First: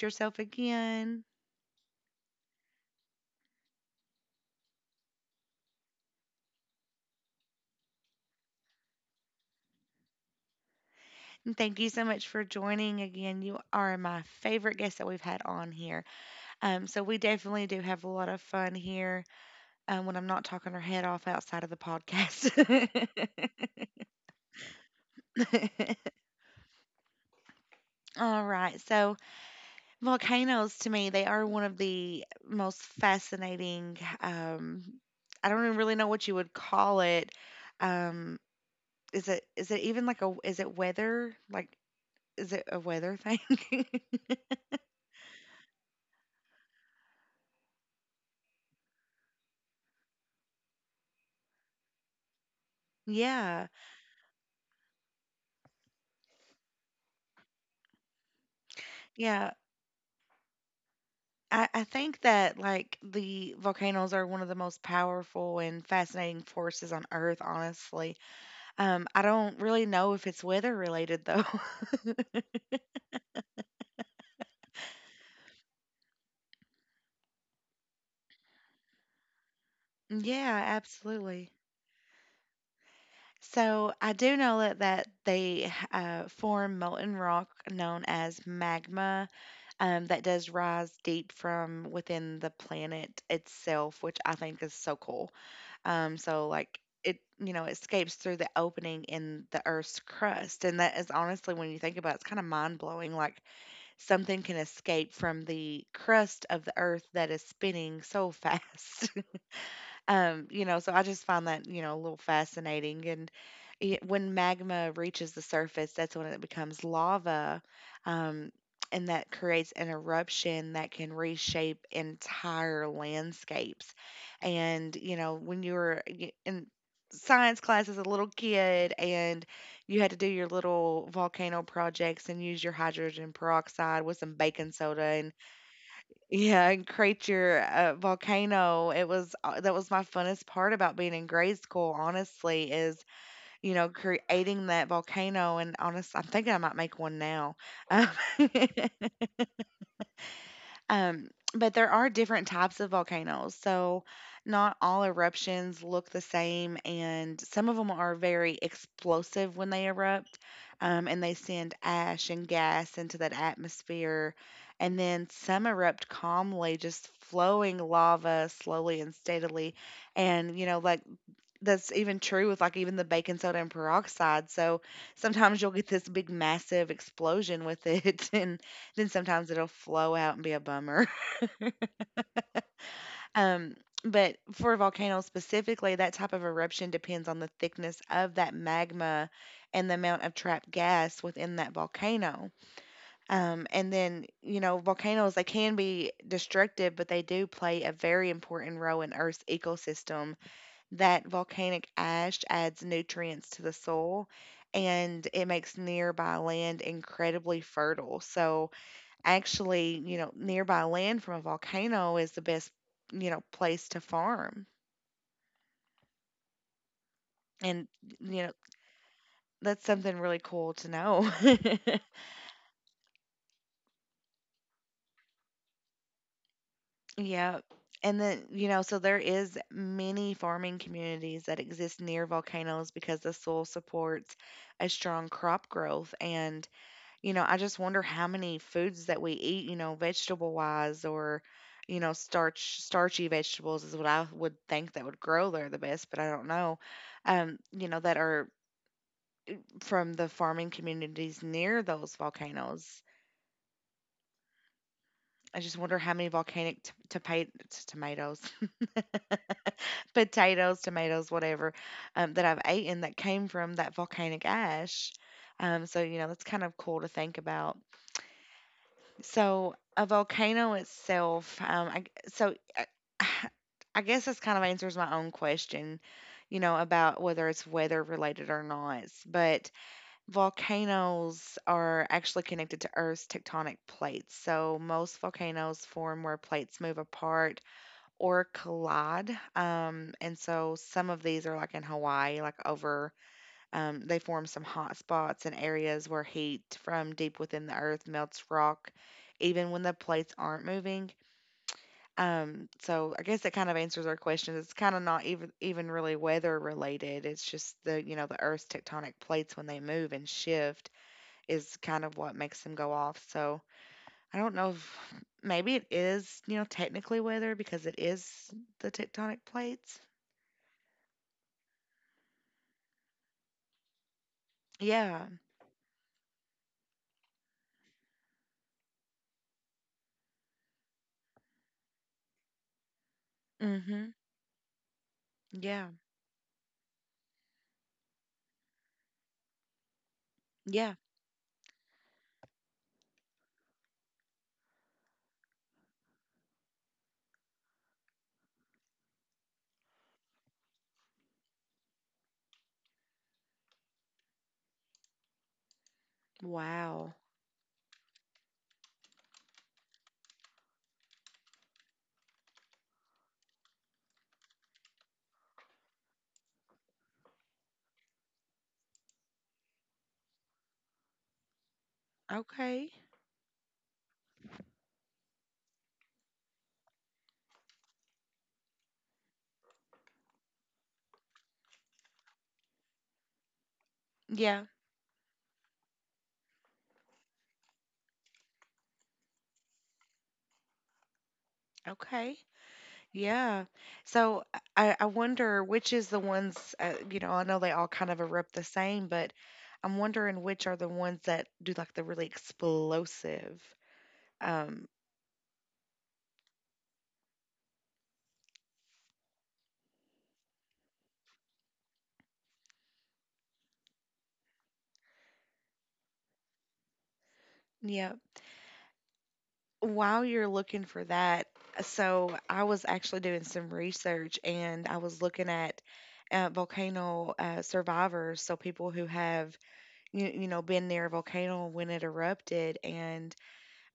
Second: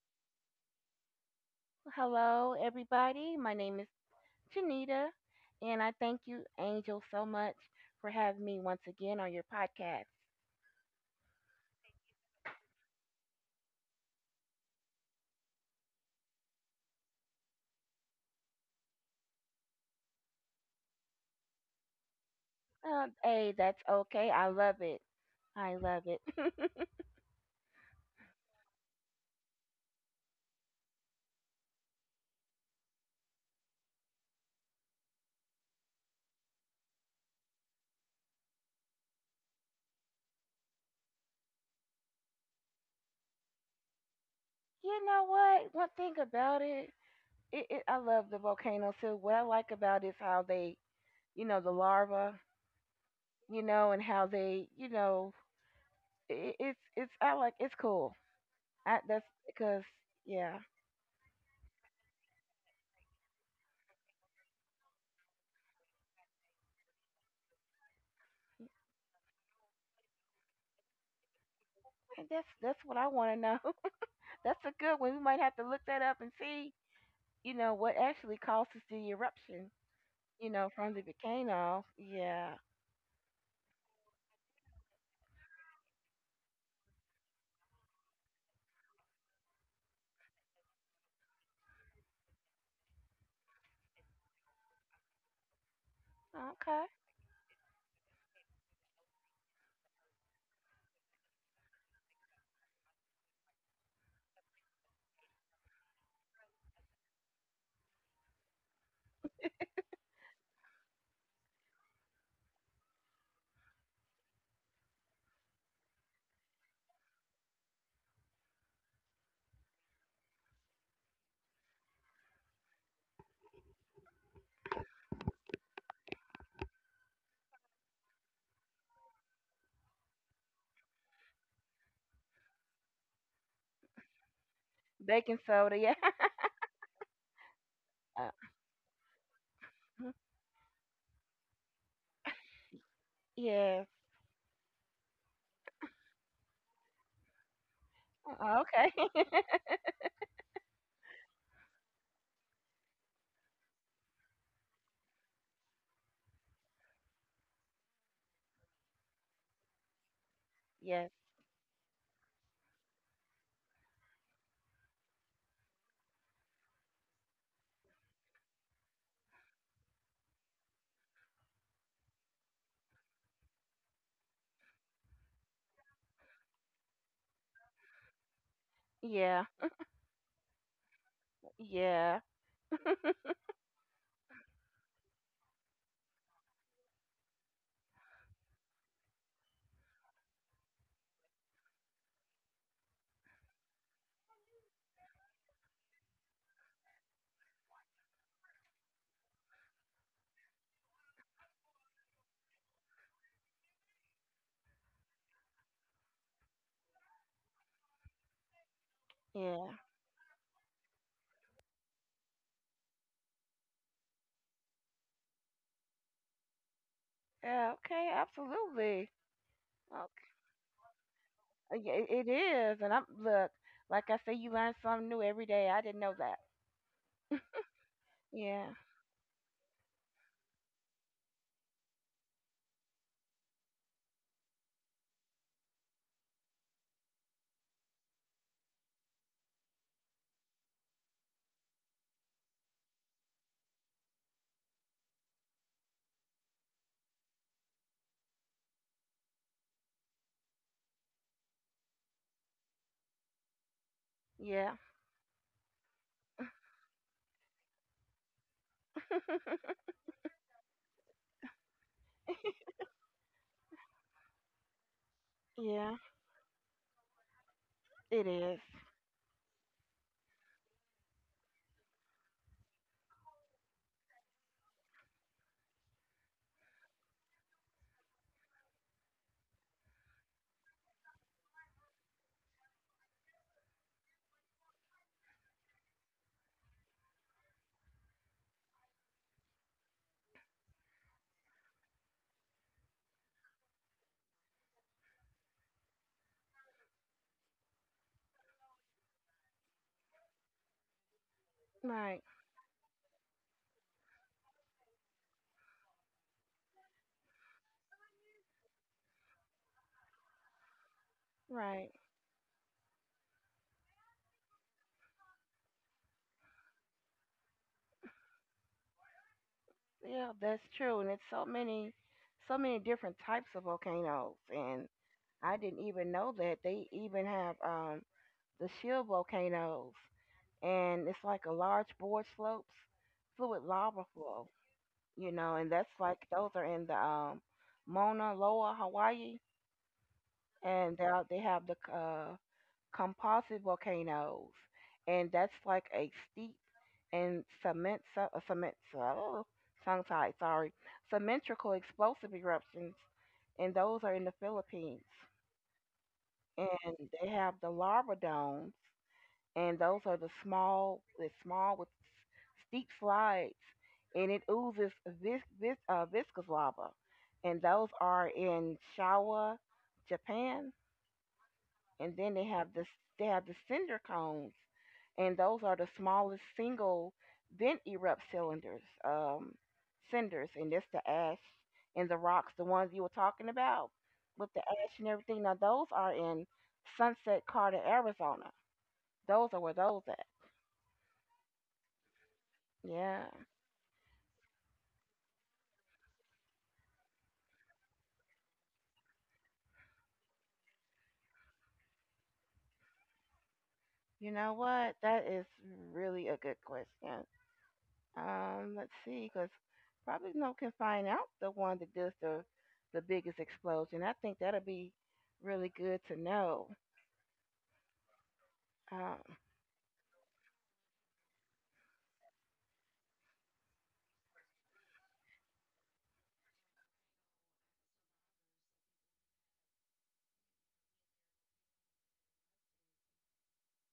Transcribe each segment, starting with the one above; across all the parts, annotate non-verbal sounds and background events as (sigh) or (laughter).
yourself again. Hello, everybody. My name is Janita, and I thank you, Angel, so much for having me once again on your podcast. And thank you so much for joining again. You are my favorite guest that we've had on here. So we definitely do have a lot of fun here when I'm not talking her head off outside of the Uh, podcast. hey, that's okay. I love it. I love it. (laughs) (laughs) All right. So volcanoes to me, they are one of the most fascinating. I don't even really know what you would call it. Um, is it even like a is it weather like is it a weather thing? You know what? One thing about it, I love the volcanoes too. What I like about it is how they, the larva, (laughs) Yeah. And how they, it's I like it's cool. That's Yeah, because yeah, I, I think that like the volcanoes are one of the most powerful and fascinating forces on Earth, honestly. I don't really know if it's weather related though. that's what I want to know. (laughs) That's a good one. We might have to look that up and see, what actually causes the eruption, (laughs) Yeah, from the absolutely. volcano. Yeah. So I do know that they form molten rock known as magma that does rise deep from within the planet itself, which I think is so cool. So like Okay. it, you know, escapes through the opening in the Earth's crust. And that is honestly, when you think about it, it's kind of mind blowing. Like something can escape from the crust of the Earth that is spinning so (laughs) fast. You know, so I just find that, you know, a little fascinating. And it, when magma reaches the surface, that's when it becomes lava. Um, and that creates an eruption that can reshape entire landscapes. And, you know, when you were in science class as a little kid and you had to do your little volcano projects and use your hydrogen peroxide with some baking soda and Baking soda, yeah. (laughs) yeah, and Creature Uh, Volcano. It was that was my mhm. funnest part about being in grade school, honestly, is, you Yes. know, creating that volcano and honest, I'm thinking I might make one now. Um, (laughs) Okay. (laughs) Um, but there are different types of volcanoes, so not all eruptions look the same, and some of them are very explosive when they erupt, Yes. and they send ash and gas into that atmosphere. And then some erupt calmly, just flowing lava slowly and steadily. And, you know, like that's even true with like even the baking soda and peroxide. So sometimes you'll get this big, massive explosion with it, (laughs) and then Yeah. sometimes it'll flow out and be a bummer. Yeah. Um, but for volcanoes specifically, that type of eruption depends on the thickness of that magma and the amount of trapped gas within that volcano. And then, you know, volcanoes, they can be destructive, but they do play a very important role in Earth's ecosystem. That volcanic ash adds nutrients to the soil and it makes nearby land incredibly fertile. So, Yeah. actually, you know, nearby land from a volcano is the best, you know, place to farm. Yeah, And, okay, you know, absolutely. that's Okay. something really cool to know. Yeah, (laughs) it is. And I'm look, like I say, you learn something new every day. I didn't know that. Yeah. And then, Yeah. you know, so there is many farming communities that exist near volcanoes because the soil supports a strong crop growth and you know, I just wonder how many foods that we eat, you know, vegetable wise or, you know, starchy vegetables is what I would think that would grow there the best, but I don't know. You know, that are from the farming communities near those volcanoes. Yeah. I just wonder how many volcanic tomatoes, (laughs) potatoes, tomatoes, whatever, that I've eaten that came from that volcanic ash. Yeah. So you know that's kind of cool to think about. It is. So a volcano itself, I, g- so I, (sighs) I guess this kind of answers my own question, you know, about whether it's weather related or not. But volcanoes are actually connected to Earth's tectonic plates. So most volcanoes form where plates move apart or collide. And so some of these are like in Hawaii, like over they form some hot spots and areas where heat from deep within the earth melts rock, even when the plates aren't moving. Right. So I guess that kind of answers our question. It's kind of not even really weather related. It's just the you know the Earth's tectonic plates when they move and shift is Right. kind of what makes them go off. So I don't know if maybe it is you know technically weather because it is the tectonic plates. Yeah, that's true. And it's so many different types of volcanoes, and Yeah. I didn't even know that they even have the shield volcanoes, and it's like a large board slopes, fluid lava Mhm. flow, and Yeah. that's like those are in the Mauna Loa, Hawaii, Yeah. and they have the composite volcanoes, and that's like a steep and cement, oh, tongue tied, sorry, symmetrical explosive eruptions, and those are in the Philippines. And Wow. they have the lava domes, and those are the small with steep slides, and it oozes viscous lava, and those are in Shawa, Japan. And then Okay. they have the cinder cones, and those are the smallest single vent erupt cylinders, cinders, and that's the ash and the rocks, the ones you were talking about with the Yeah. ash and everything. Now those are in Sunset Carter, Arizona. Those are where those at. Okay. Yeah. Yeah. So I wonder which is the ones, you know, I know they all kind of erupt the same, but I'm wondering which are the ones that do like the really explosive. You know Um, what? That is really a good question. Let's see, because probably no can find out the one that does the biggest explosion. I think that'll be really good to know. yeah. Um, While you're looking for that, so I was actually doing some research and I was looking at volcano survivors, so people who have you know been near a volcano when it erupted, and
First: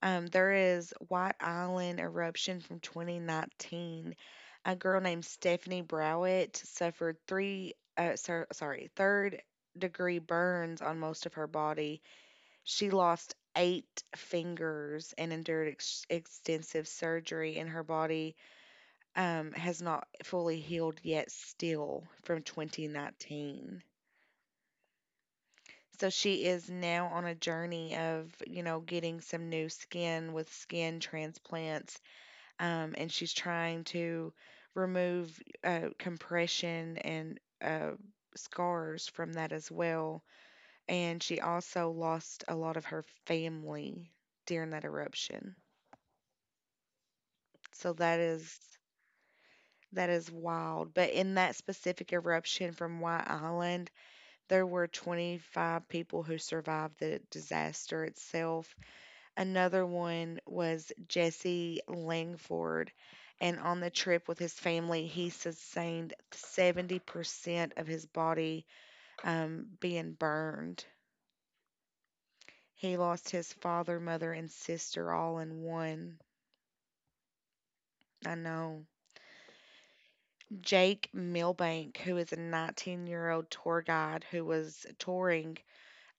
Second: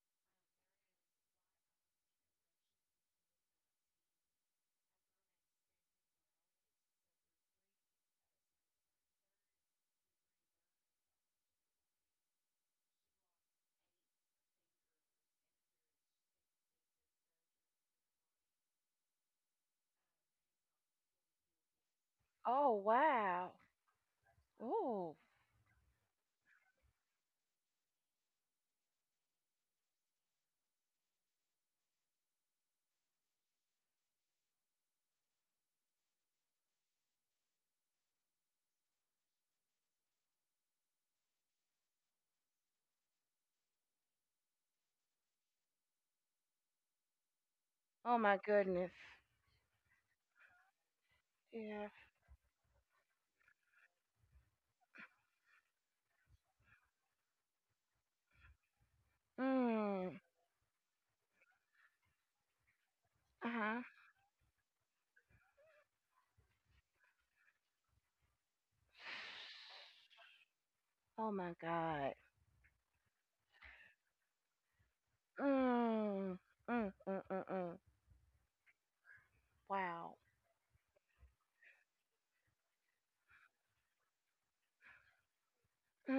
There is White Island eruption from 2019. A girl named Stephanie Browett suffered third degree burns on most of her body. She lost eight fingers and endured extensive surgery, and her body has not fully healed yet, still from Oh, wow. 2019. Ooh. So she is now on a journey of, you know, getting some new skin with skin transplants and she's trying to remove compression and scars from that as well. And she also lost a lot of her family during that eruption. So Oh my goodness. that is wild. But in that Yeah. specific eruption from White Island, there were 25 people who survived the disaster itself. Another Mm. one was Jesse Langford, Uh and on huh. the trip with his family, he sustained 70% of his body being burned. Oh my God. He lost his father, mother, and sister all in one. Mm. Mm. Mm. Mm. Mm. I know. Wow. Jake Milbank, who is a 19-year-old tour guide who was touring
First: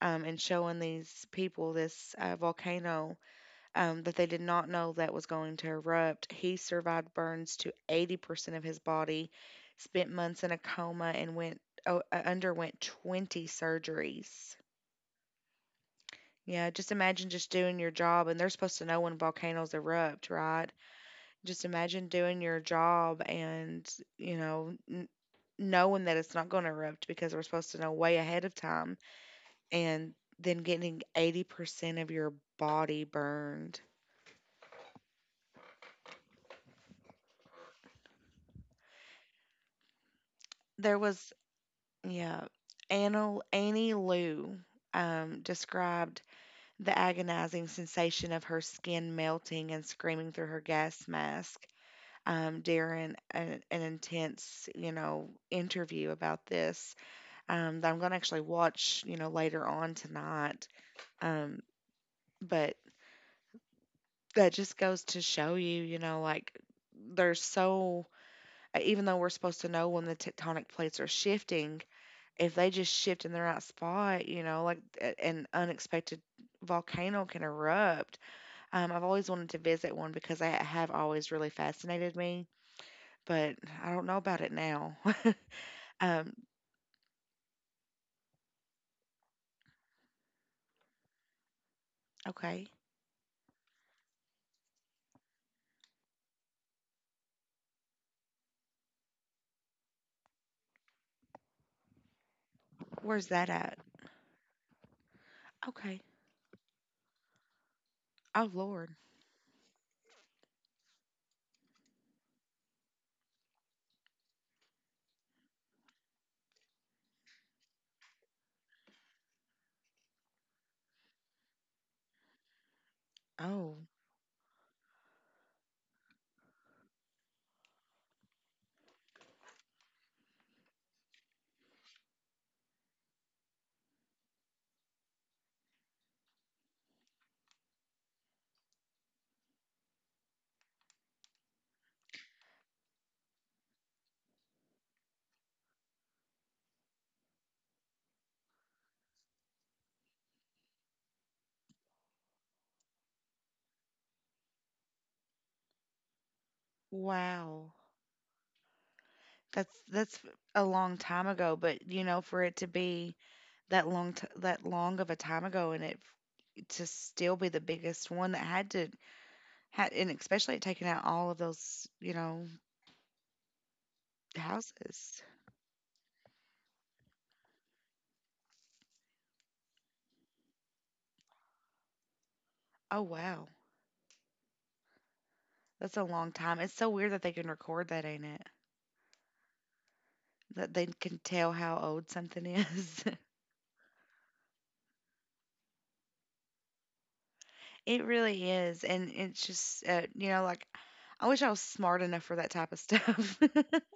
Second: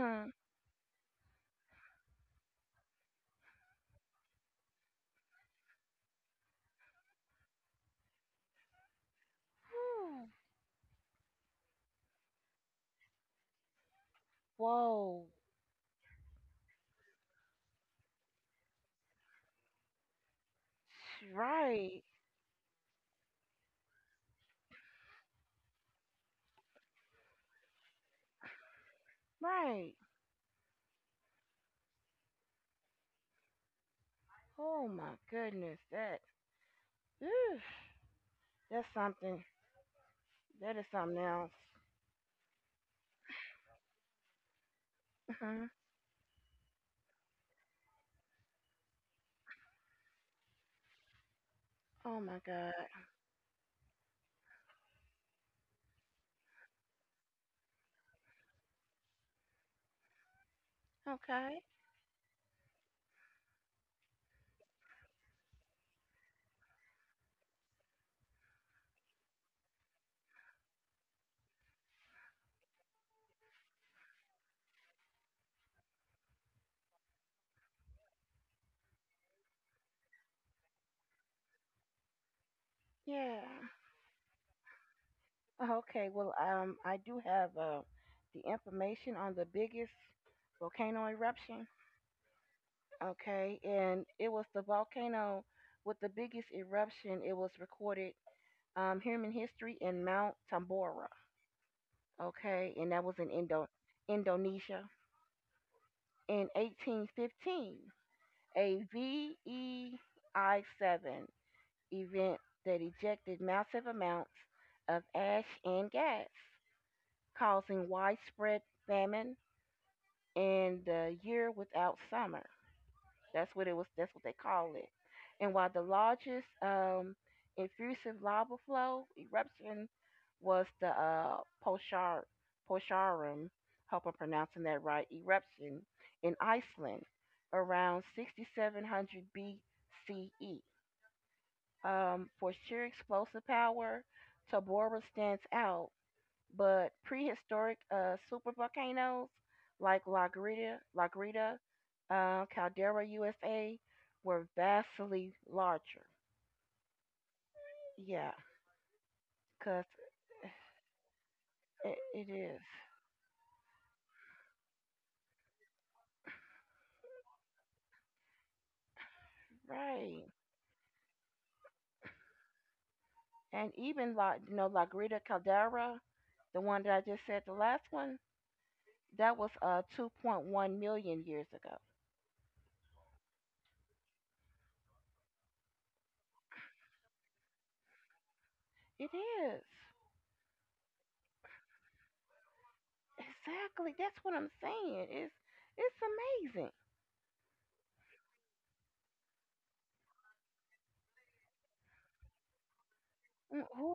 and showing these people this volcano that they did not know that was going to erupt. He survived burns to 80% of his body, spent Whew. months in a coma, and underwent 20 surgeries. Whoa. Yeah, just imagine just doing your job, and they're supposed to know when volcanoes erupt, right? Just Right. imagine doing your job and, you know, knowing that it's not going to erupt because we're supposed to know way ahead of time, Right. and then getting 80% of your body burned Oh my goodness. That. Oof, that's something. That is there something was else. Yeah. Annie Lou Mhm. described the agonizing sensation of her skin melting and screaming through her gas mask Oh my God. during an intense, you know, interview about this that I'm going to actually watch, you know, later on tonight. Um, Okay. but that just goes to show you, you know, like there's so, even though we're supposed to know when the tectonic plates are shifting, if they just shift in the right spot, you know, like an unexpected volcano can erupt. I've always wanted to visit one because they have always really fascinated me, Yeah. but I don't know about it now. (laughs) Okay. um, Well, I do have the information on the biggest volcano eruption. okay, Okay, and it was the volcano with the biggest eruption. It was recorded human history in Mount Tambora. Okay, and that was where's in that at? Indonesia Okay, in 1815. oh A Lord, V E I seven event that ejected massive amounts of ash and gas, causing widespread famine and the year without summer. That's what oh it was. That's what they call it. And while the largest effusive lava flow eruption was the Poshar, Posharum, hope I'm pronouncing that right, eruption in Iceland around 6700 BCE. For sheer explosive power, Tabora stands out, but prehistoric super volcanoes like La Grita Caldera, USA, were vastly larger. wow, Yeah, because that's a long time ago. But it, you know, it for it is. to be that long of a time ago, and it to still be the biggest one that had to Had and Right. especially at taking out all of those, you know, And even La houses. Grita Caldera, the one that I just said, the last one, that was 2.1 million years ago. Oh, wow. That's a long time. It's so weird that they can record that, ain't it? It is. That they can tell how old something is. Exactly. That's what I'm saying. It's amazing. (laughs) It really is. And it's just, you know, like, I wish I was smart enough for that type of stuff. Mm, (laughs) Who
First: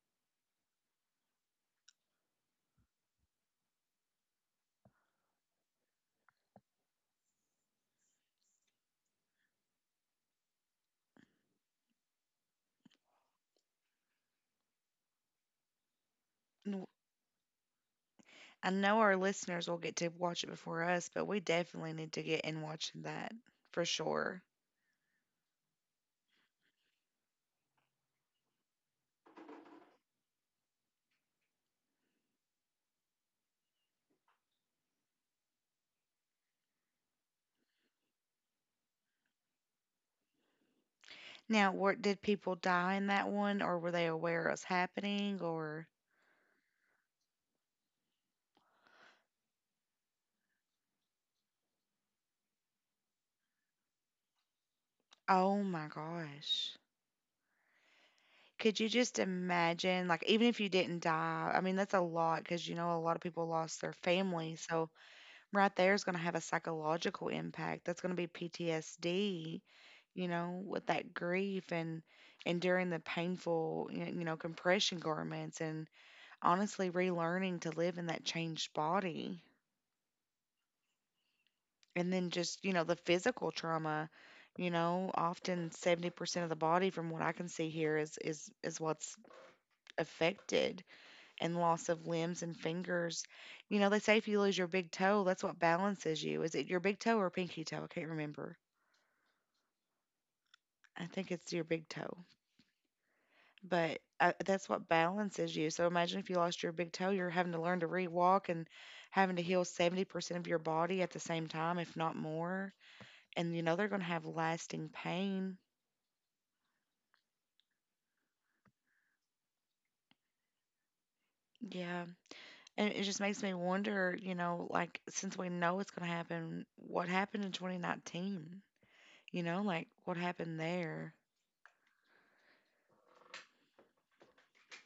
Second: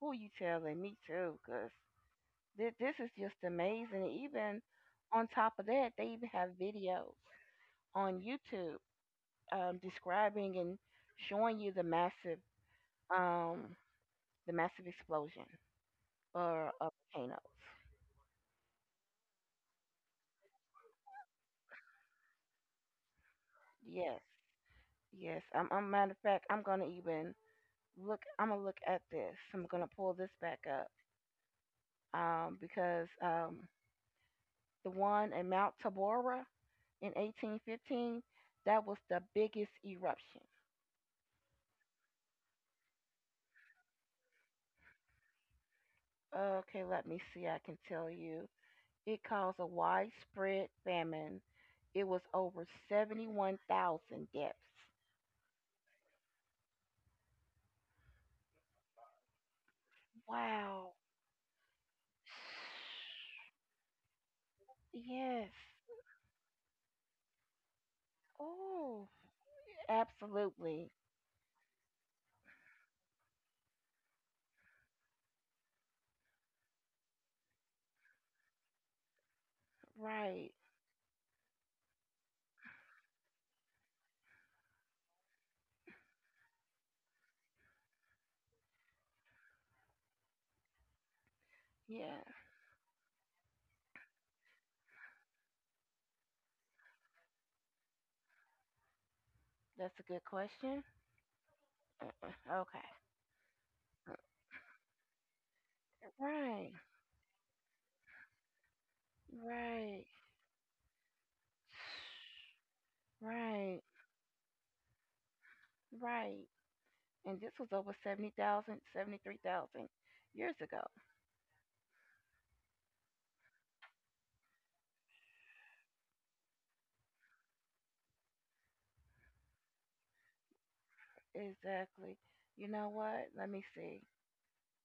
who you telling? Me too. 'Cause this is just amazing. Even on top of that, they even have videos on YouTube describing and showing you um the massive explosion or And of volcanoes. I know our listeners will get to watch it before us, but we definitely need to get in watching that for Yes, sure. yes. I'm matter of fact, I'm gonna even look. I'm gonna look at this. I'm gonna pull this back up because the one in Mount Tabora in 1815, that was the biggest eruption. Now, what did people die in that one, or were they aware it was happening? Or, Okay, let me see, I can tell you. It caused a widespread famine. It was over 71,000 deaths. oh my gosh. Could you just imagine, like, even if you Wow. didn't die, I mean, that's a lot because, you know, a lot of people lost their family. So, Yes. right there is going to have a psychological impact. That's going to be Oh, PTSD, you know, with absolutely. that grief and enduring the painful, you know, compression garments and honestly relearning to live in that changed body. Right. And then just, you know, the physical trauma, you know, often 70% of the body from what I can see here is what's affected and loss of Yeah, limbs and fingers. You know, they say if you lose your big toe, that's what balances you. Is it your big toe or pinky toe? I can't remember. that's a good question. I think it's your big toe, Okay. but that's what balances you. So imagine if you lost your Right. big toe, you're having to learn to re-walk and having to heal Right. 70% of your body at the same time, if not more. And you know, Right. they're going to have lasting pain. Right. And this was over 73,000 years ago. Yeah. And it just makes me wonder, you know, like since we know it's going to happen, what happened in 2019? You know, like what happened there? Exactly. You know what? Let me see,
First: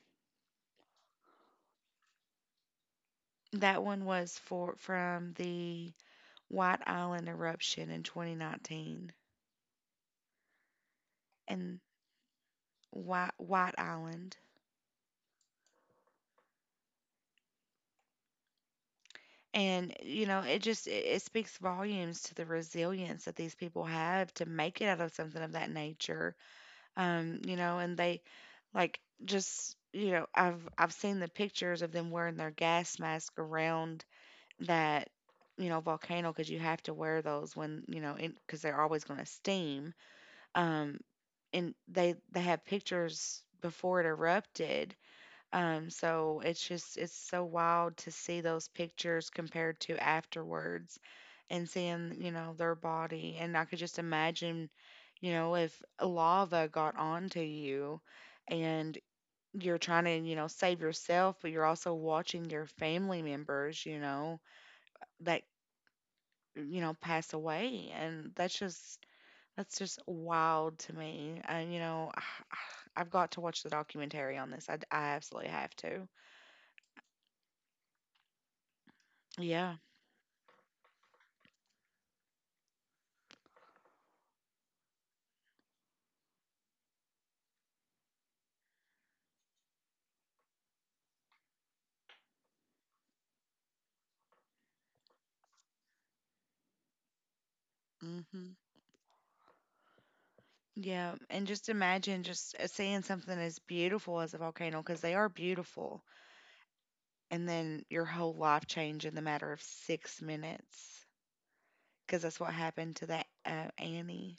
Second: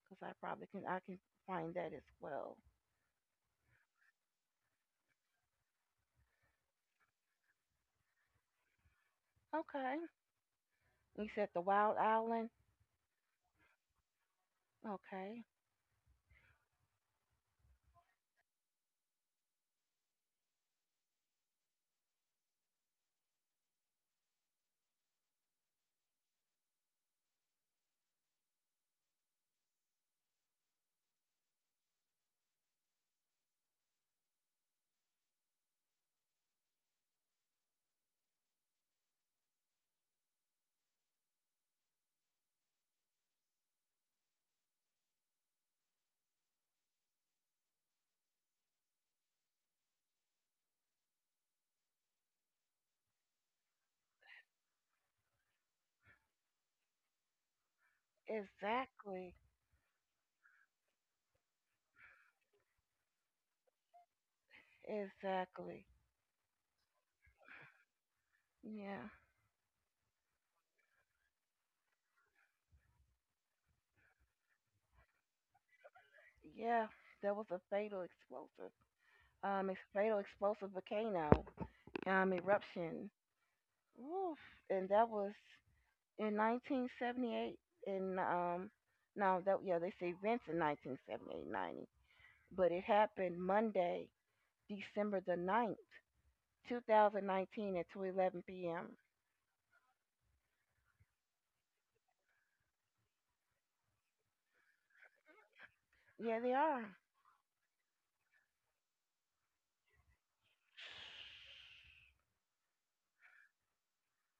because I can find that as well. That one was for from the White Island eruption in 2019, Okay. You said the and Wild Island. White Island. Okay. And you know, it just it speaks volumes to the resilience that these people have to make it out of something of that nature. You know, and they like just you know, I've seen the pictures of them wearing their gas mask around that you know volcano because you have to wear those when you know because they're always going to steam. Um, and they have pictures before it erupted. So it's just it's so wild to see those pictures compared to afterwards, and seeing you know their body. And I could just imagine, you know, if lava got onto you, and Exactly. you're trying to you know save yourself, but you're also watching your family members, you know, that Exactly. you know pass away, and that's just Yeah. that's just wild to me. And, you know, (sighs) I've got to watch the documentary on this. I absolutely have to. Yeah. There was a fatal explosive. A Yeah. fatal explosive volcano eruption. Oof. And that was in 1978, and no, that, yeah, they say events in 1978 90, but it happened Monday, December the ninth, 2019 at 2:11 Hmm. p.m. Yeah. And just imagine just seeing something as beautiful as a volcano, because they are beautiful, Yeah, they are. and then your whole life change in the matter of 6 minutes, because that's what happened to that Annie.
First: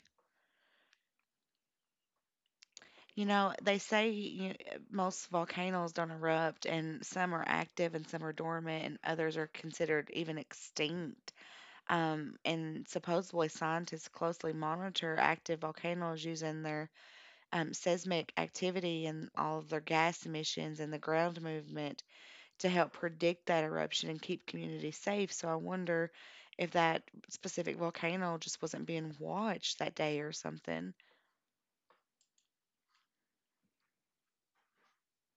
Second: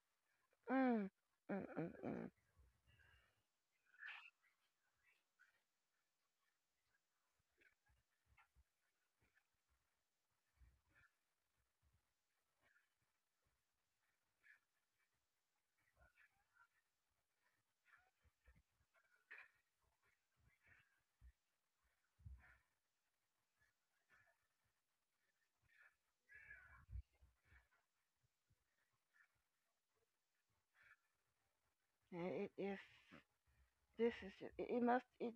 Mm, mm, mm, mm. You know, they say you, most volcanoes don't erupt, and some are active and some are dormant, and others are considered even extinct. And supposedly scientists closely monitor active volcanoes using their seismic activity and all of their gas emissions and the ground movement to help predict that eruption and keep communities safe. So I wonder if that specific volcano just wasn't being watched that day or something. It is. This is. It must. It.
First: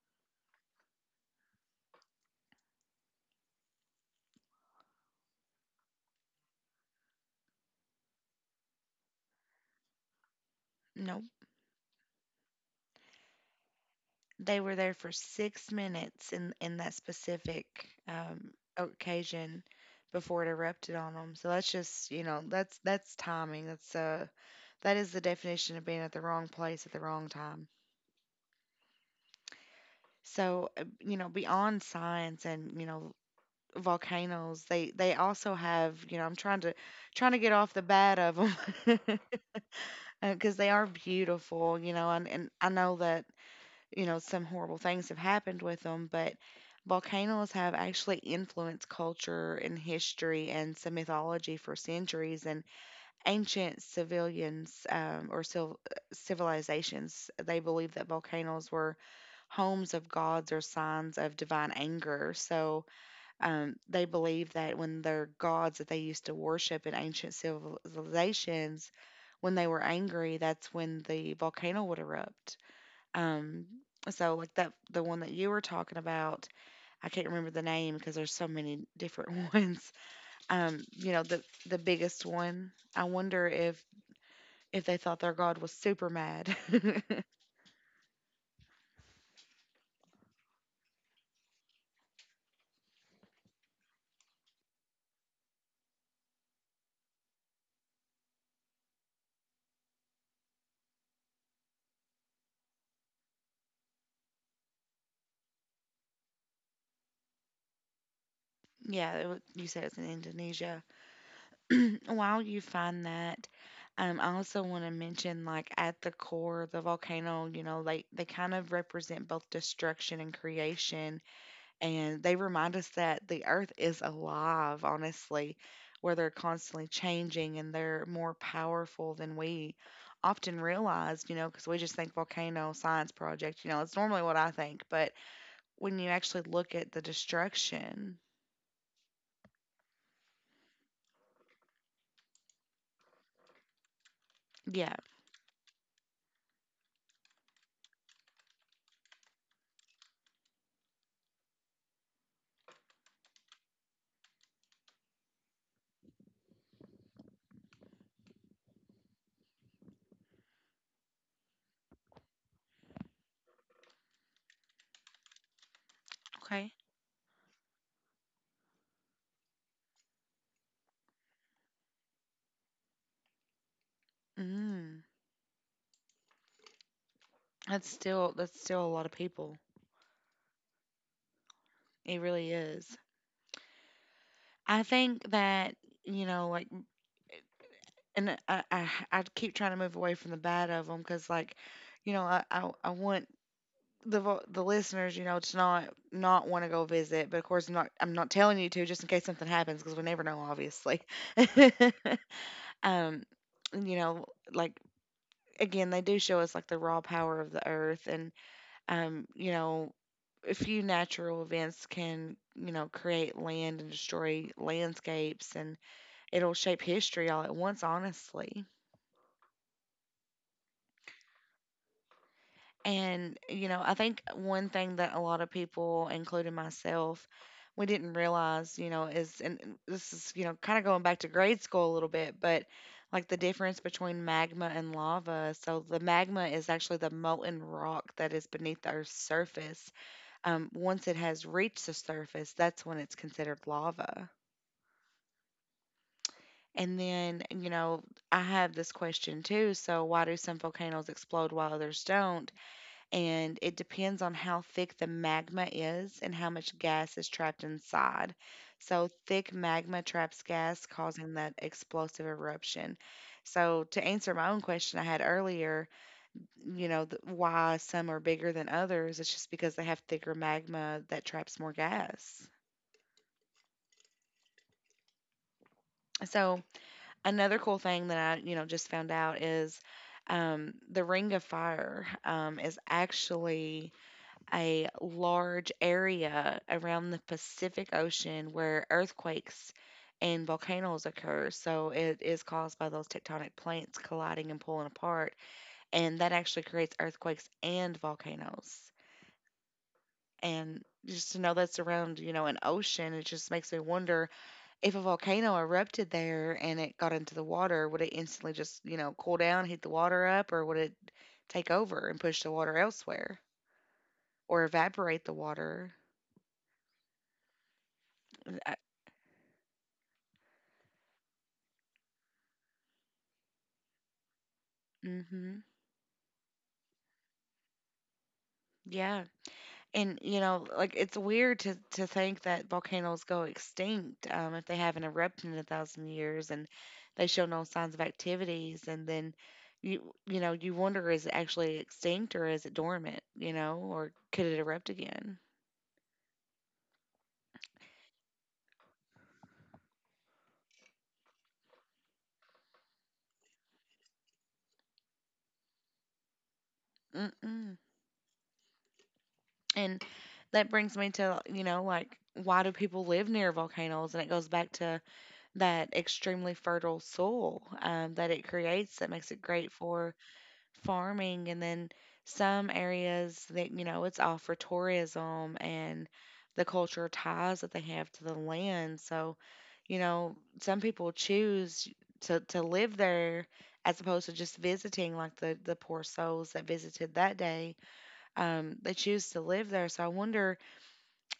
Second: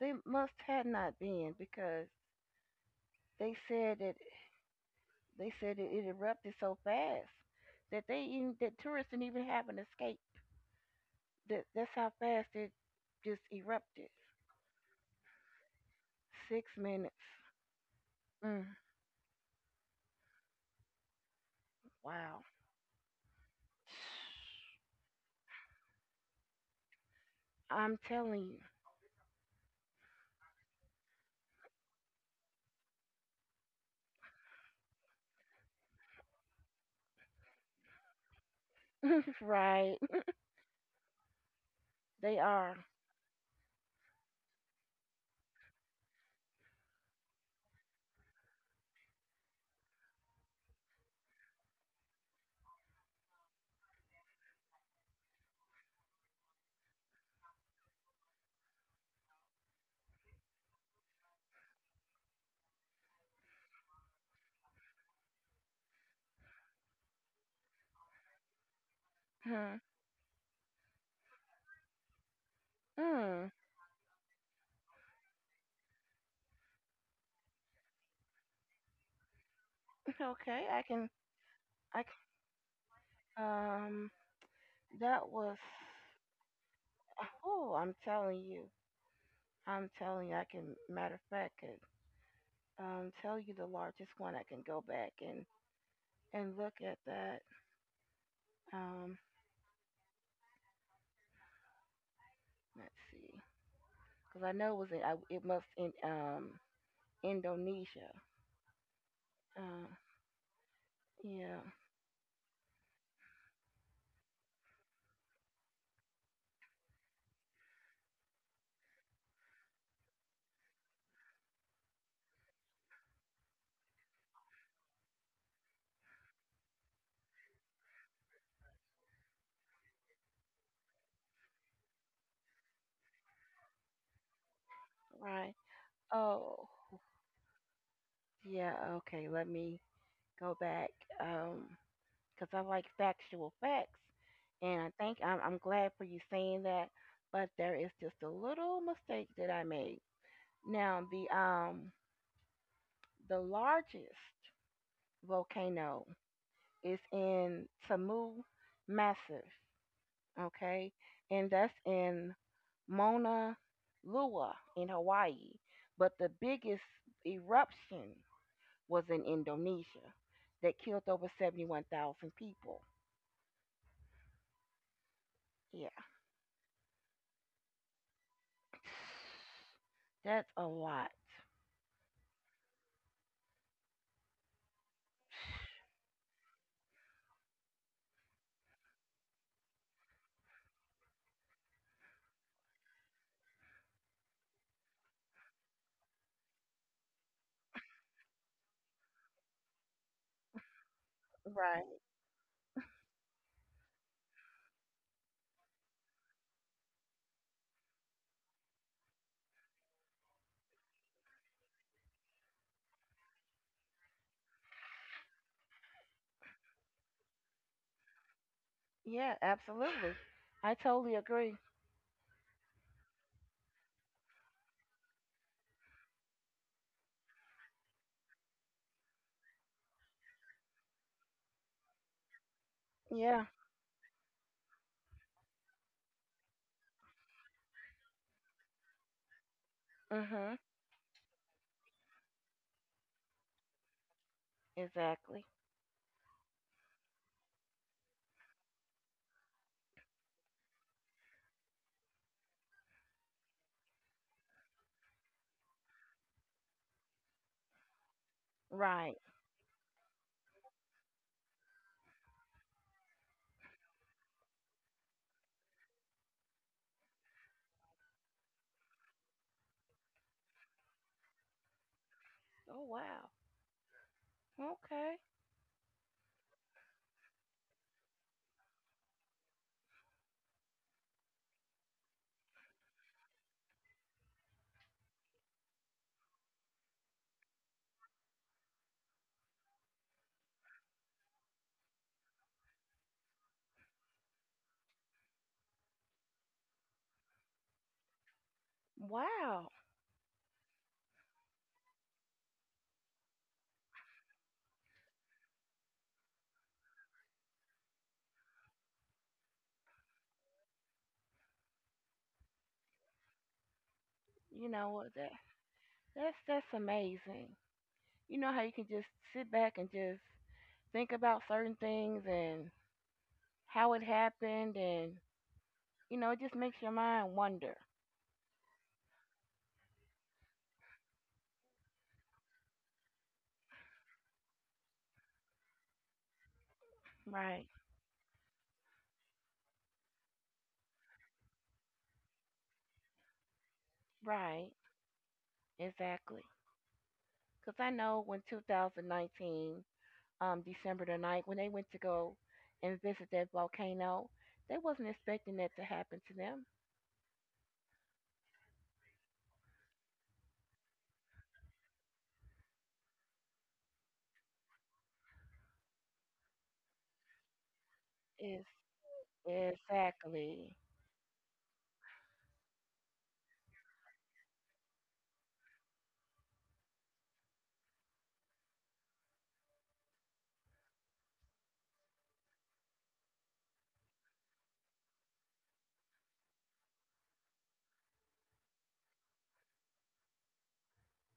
They must have not been because they said that. They said that it erupted so fast that tourists didn't even have an escape. No, That's how fast it just erupted. they were there for 6 minutes in Six that minutes. specific um, Mm, occasion before it erupted on them. So that's just you know wow. that's timing. That's That is the definition of being at the wrong place at the wrong time. I'm telling you, So, you know, beyond science and, you know, volcanoes, they also have, you know, I'm trying to get off the bat of them (laughs) right? (laughs) because they are beautiful, you know, They and I are. know that, you know, some horrible things have happened with them, but volcanoes have actually influenced culture and history and some mythology for centuries and ancient civilians or civilizations. They believed that volcanoes were homes of gods or signs of divine anger. So they believed that when their gods that they used to worship in ancient civilizations, when they were Hmm. angry, that's when the volcano would erupt. Hmm. (laughs) Um, so like that, the one that you were talking about, I can't remember the name because there's so many different (laughs) ones. Okay, I can. You know, the I biggest one. I can. wonder Um, if they thought that their was. god was super mad. (laughs) Oh, I'm telling you. I'm telling you. I can. Matter of fact, I could tell you the largest one. I can go back and look at that. Um, let's see, because I know it was in. It must in Indonesia. Yeah, you said Uh, it's in Indonesia. yeah. (clears throat) While you find that, I also want to mention like at the core of the volcano, you know, like they kind of represent both destruction and creation, and they remind us that the earth is alive, honestly, where they're constantly changing and they're more powerful than we often realize, you know, because we just think volcano science project, you know, it's normally what I think, but Right. when you actually Oh. look at the destruction. Yeah, okay, let me go back um, 'cause I like factual facts. And I Yeah. think I'm glad for you saying that, but there is just a little mistake that I made. Now, the largest volcano is in Tamu Massive, okay? And that's in Mauna Loa in Hawaii. But the Okay. biggest eruption was in Indonesia that killed over 71,000 people. Mm. Yeah, That's still a (sighs) lot of people. that's a lot. It really is. I think that you know, like, and I keep trying to move away from the bad of them because, like, you know, I want the listeners, you know, to not want to go visit, but of course, I'm not telling you to just in case something happens because we never know, obviously. Right. (laughs) um, you know, like again, they do show us like the raw power of the earth and you know, a few natural events can, you know, create land and destroy landscapes and it'll shape history all at once, honestly. Yeah, absolutely. I totally agree. And, you know, I think one thing that a lot of people, including myself, we didn't realize, you know, is, and this is, you know, kind of going back to grade school a little bit, but like the Yeah. difference between magma and lava. So the magma is actually the molten rock that is beneath the Earth's surface. Mhm. Once it has reached the surface, that's when it's considered lava. Exactly. And then, you know, I have this question too. So, why do some volcanoes explode while others don't? And it depends on how thick the magma is and how much gas is trapped inside. So, Right. thick magma traps gas, causing that explosive eruption. So, to answer my own question I had earlier, you know, why some are bigger than others, it's just because they have thicker magma that traps more gas. Oh wow. Okay. So, another cool thing that I, you know, just found out is the Ring of Fire is actually a large area around the Pacific Ocean where earthquakes and volcanoes occur. So it is caused by those tectonic plates colliding and pulling apart, and that actually creates earthquakes and volcanoes. Wow. And just to know that's around, you know, an ocean, it just makes me wonder if a volcano erupted there and it got into the water, would it instantly just, you know, cool down, heat the water up, or would it take over and push the water elsewhere or You know what, evaporate the that water? that's that's amazing. You know how you can just sit back and just think about certain things and how it happened, and Mm-hmm. It just makes your mind wonder. Yeah. And, you know, like it's weird to think that volcanoes go extinct if they haven't erupted in 1,000 years and they show no Right. signs of activities. And then you know, you wonder is it actually extinct or is it dormant, you know, or could it Right. erupt again? Exactly. Because I know when 2019, December the ninth, when they went to go and visit that volcano, they wasn't expecting that to happen to them. Mm-mm. And that brings me to, you know, like, why do people live near volcanoes? And it goes back to that extremely fertile soil that it Is creates that makes it great for exactly farming. And then some areas that, you know, it's all for tourism and the cultural ties that they have to the land. So, you know, some people choose to live there as opposed to just visiting, like the poor souls that visited that day. They choose to live there. So I wonder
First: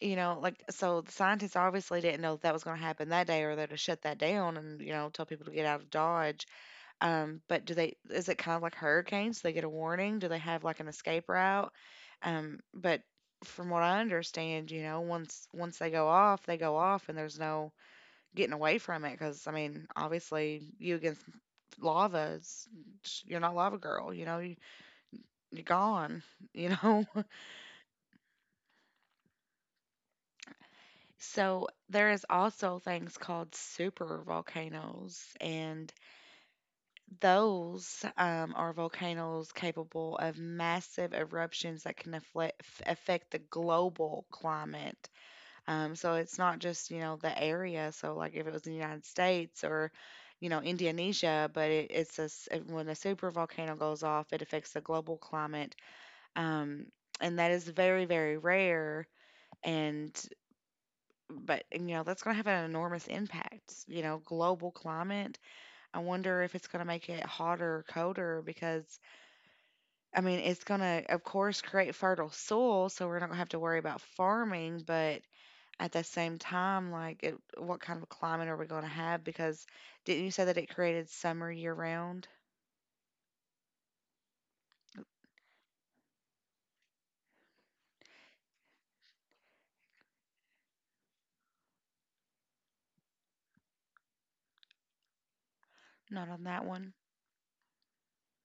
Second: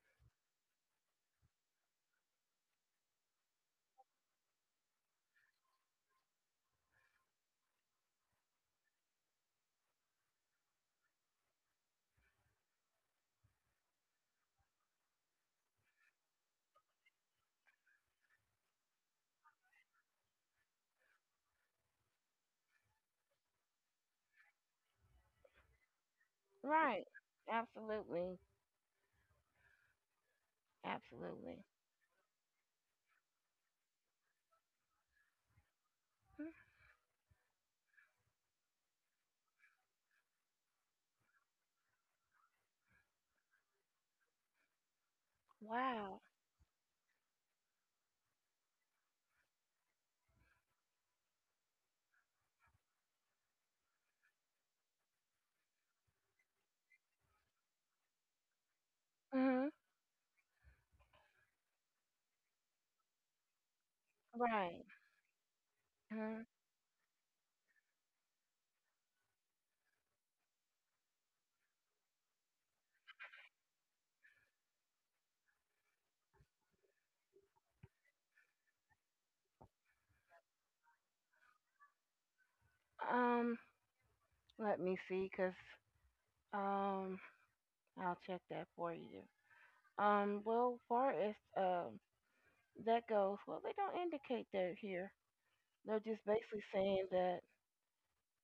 you know, like, so the scientists obviously didn't know that was gonna happen that day or they'd have shut that down and, you know, tell people to get out of Dodge. But do they is it kind of like hurricanes? Do they get a warning? Do they have like an escape route? But from what I understand, you know, once they go off and there's no getting away from it, because I mean, obviously you against lava is you're not lava girl, you know, you, you're gone, (laughs) you know. right. Absolutely. Absolutely. So there is also things called super volcanoes, and Mhm. those are volcanoes capable of massive eruptions that can affect the global climate. So Wow. it's not just you know the area. So like if it was in the United States or you know Indonesia, but it's when a super volcano goes off, it affects the global climate, um, and that is very very rare Hmm. and you know that's going to have an enormous impact you know global Right. climate. I wonder Hmm. if it's going to make it hotter colder because I mean it's going to of course create fertile soil so we're not going to have to worry about farming but at the same time like it, what kind of climate are we going to have because didn't you say that it created summer year round? Um, let me see, cause um, I'll check that for you. Well, far as that goes, well, they don't indicate that here. They're just Not on basically that one. saying that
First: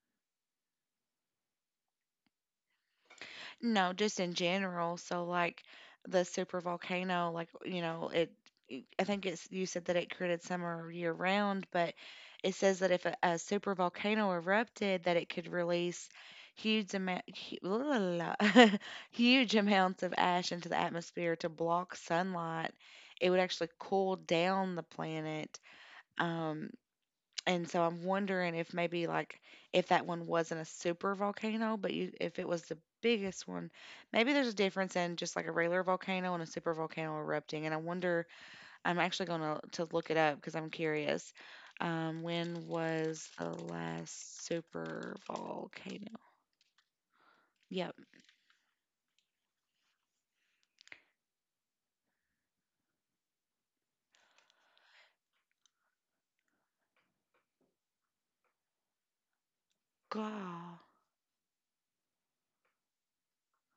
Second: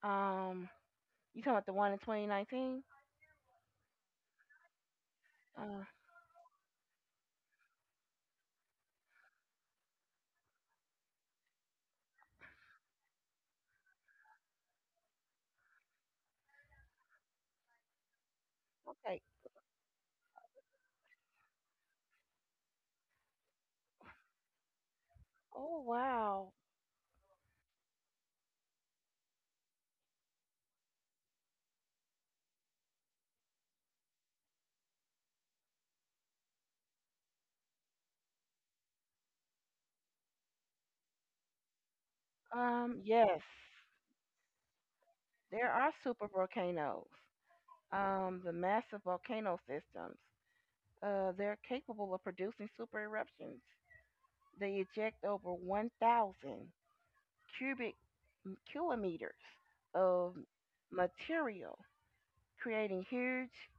um you talking about the one in 2019? No, just in general. So like Uh, the super volcano, like you know, I think it's you said that it created summer year round, but it says that if a super volcano erupted, that it could release huge amount, hu- la, la, la, la, (laughs) okay. huge amounts of ash into the atmosphere to block sunlight. It would actually cool down the planet. Oh wow. Um, and so I'm wondering if maybe like if that one wasn't a super volcano, but you if it was the biggest one, maybe there's a difference in just like a regular volcano and a super volcano erupting. And I wonder, I'm actually gonna to look it up because I'm curious. When Um was yes, the last super there are volcano? super volcanoes. Yep. The massive volcano systems. They're capable of producing super eruptions. They eject over 1,000 cubic kilometers of God. material, creating huge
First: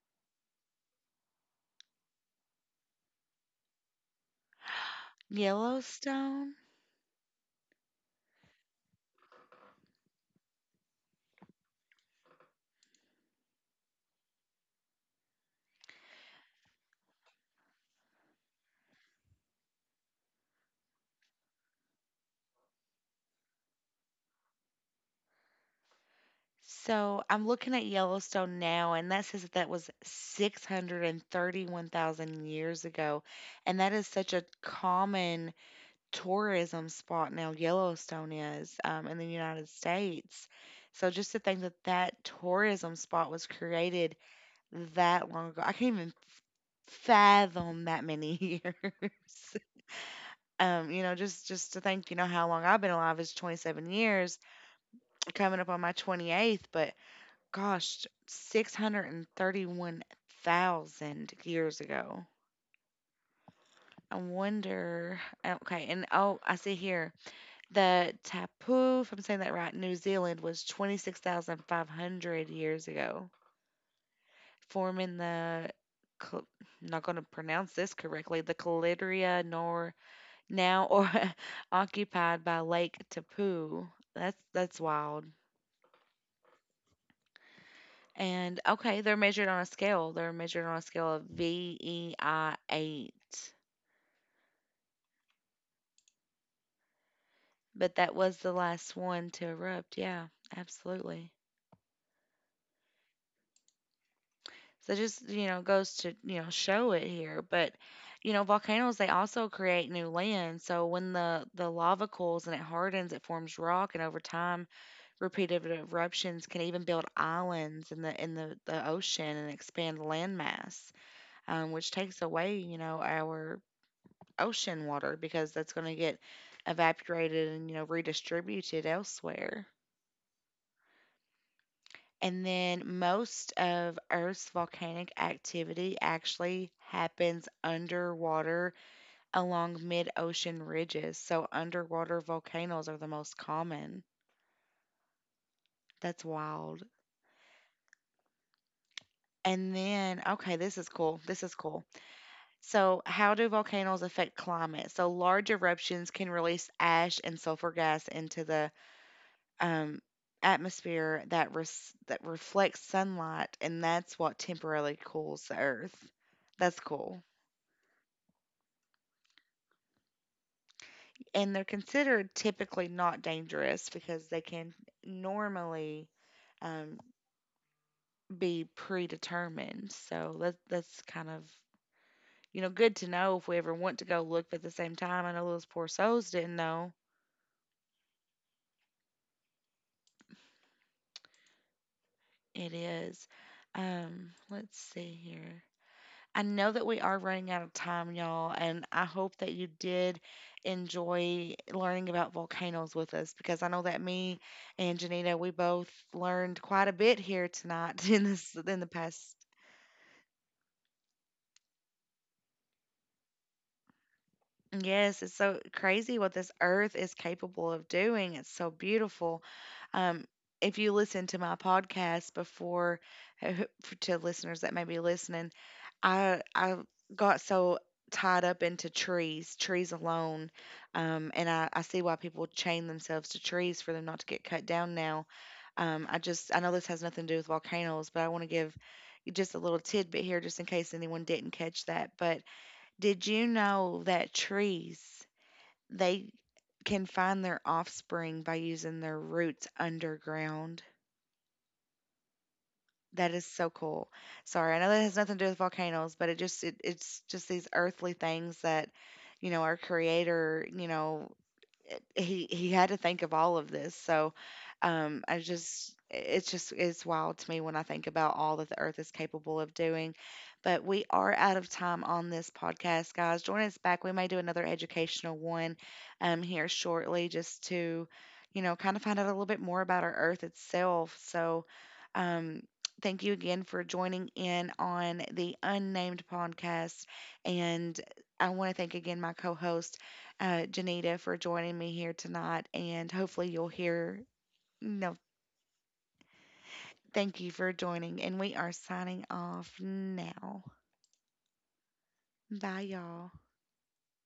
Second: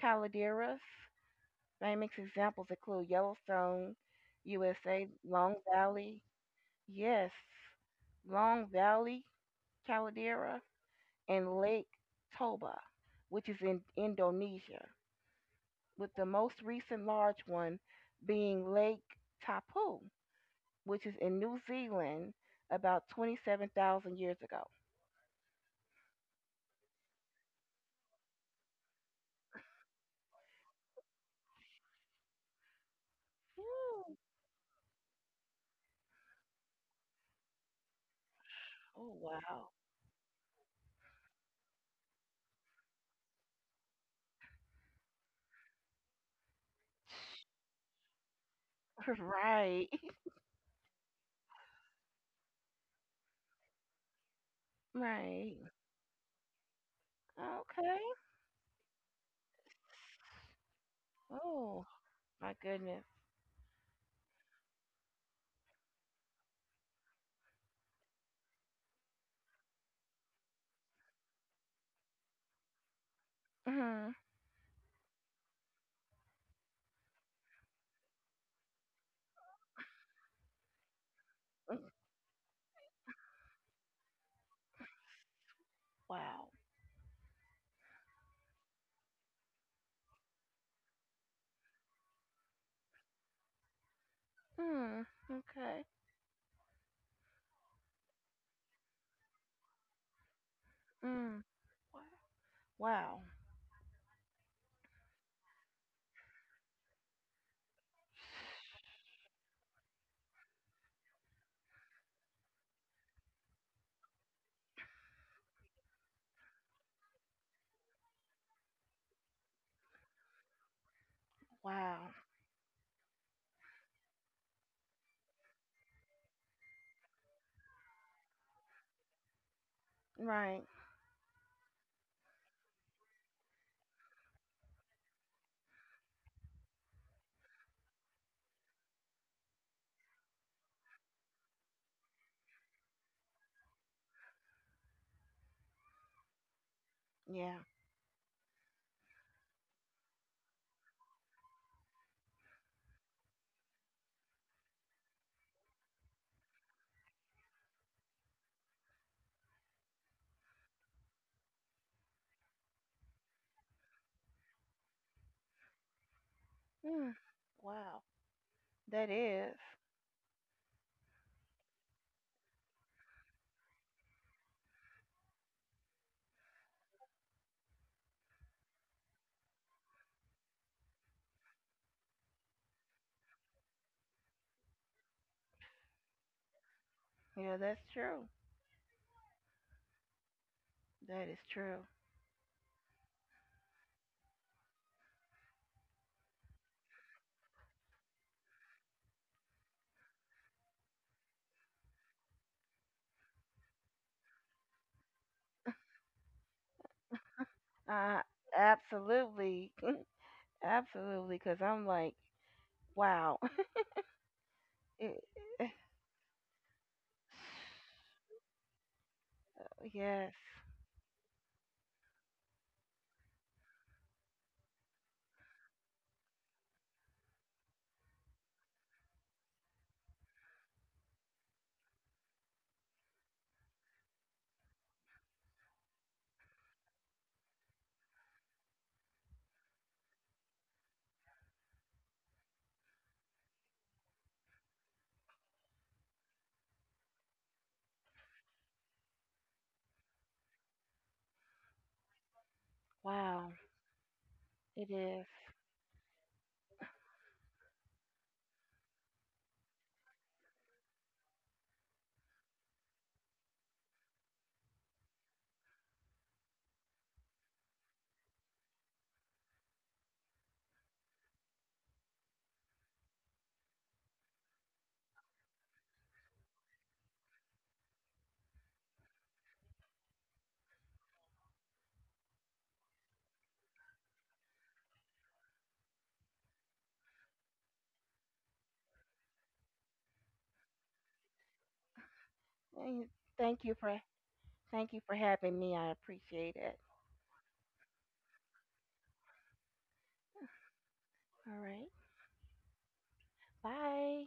calderas. Famous examples include Yellowstone, USA, Long Valley, Yellowstone? yes, Long Valley Caldera, and Lake Toba, which is in Indonesia, with the most recent large one being Lake Tapu, which is in New Zealand about 27,000 years ago. So I'm looking at Yellowstone now, and that says that that was 631,000 years ago. And that is Woo. such a common tourism spot now. Yellowstone is Oh, in the wow. United States. So just to think that that tourism spot was created that long ago, I can't even fathom that many (laughs) (laughs) years. Right. Just to think, how long I've been alive is 27 years, (laughs) Right. coming up on my 28th, but Okay. gosh, 631,000 years Oh, ago. my goodness. I wonder. Okay, and oh, I see here the tapu, if I'm saying that right, New Zealand was 26,500 years ago, Mhm. forming the, Cl- I'm not going to pronounce this correctly, the Calidria nor now or (laughs) Mm. occupied by Lake Tapu. That's wild. Wow. And okay, they're measured on a scale. They're measured on a scale of VEI 8. Mm, okay. But that was the last one to erupt. Yeah, absolutely. Mm, wow. So just, goes to, show it here. But, volcanoes, they also create new land. So when the lava cools and it hardens, it forms rock. And over time, repeated eruptions can even build islands in the ocean and expand landmass, which Wow. takes away, our ocean water because that's going to get evaporated and, redistributed elsewhere. Right. And then most of Earth's volcanic activity actually happens underwater along mid ocean ridges. So underwater volcanoes are the most common. That's wild. Yeah. And then, okay, this is cool. This is cool. So, how do volcanoes affect climate? So large eruptions can release ash and sulfur gas into the um, atmosphere that that reflects sunlight, and that's what temporarily cools the Earth. That's Mm, cool. wow. That is. And they're considered typically not dangerous because they can normally um, be predetermined. So that's kind of good to know if we ever want to go look. But at the same time, I know those poor souls didn't know Yeah, that's true. That is true. it is. Let's see here. I know that we are running out of time, y'all, and I hope that you did enjoy learning about volcanoes with us because I know that me and Janita, we both learned quite a bit here tonight (laughs) Uh, in the past. absolutely. Absolutely. Because I'm like, wow. (laughs) Yes, It, it's so (sighs) it- crazy what this earth is capable of doing. It's so beautiful. Um, yes. if you listen to my podcast before, (laughs) to listeners that may be listening, I got so tied up into trees, trees alone, and I see why people chain themselves to trees for them not to get cut down now. I know this has nothing to do with volcanoes, but I want to give you just a little tidbit here, just in case anyone didn't catch that. But did you know that trees, they can find their offspring by using their roots underground? That is Wow. so cool. Sorry, I know It that has is. nothing to do with volcanoes, but it's just these earthly things that, our creator, he had to think of all of this. So I just it's wild to me when I think about all that the earth is capable of doing. But we are out of time on this podcast, guys. Join us back. We may do another educational one, here shortly, just to kind of find out a little bit more about our earth itself. So um, thank you again for joining in on the unnamed podcast. And I want to thank again my co host, Janita, for joining me here tonight. Eh, And hopefully, Thank you'll you for hear, thank you for no, having me. I appreciate it. thank you for joining. And we are signing off now. All right. Bye, y'all. Bye.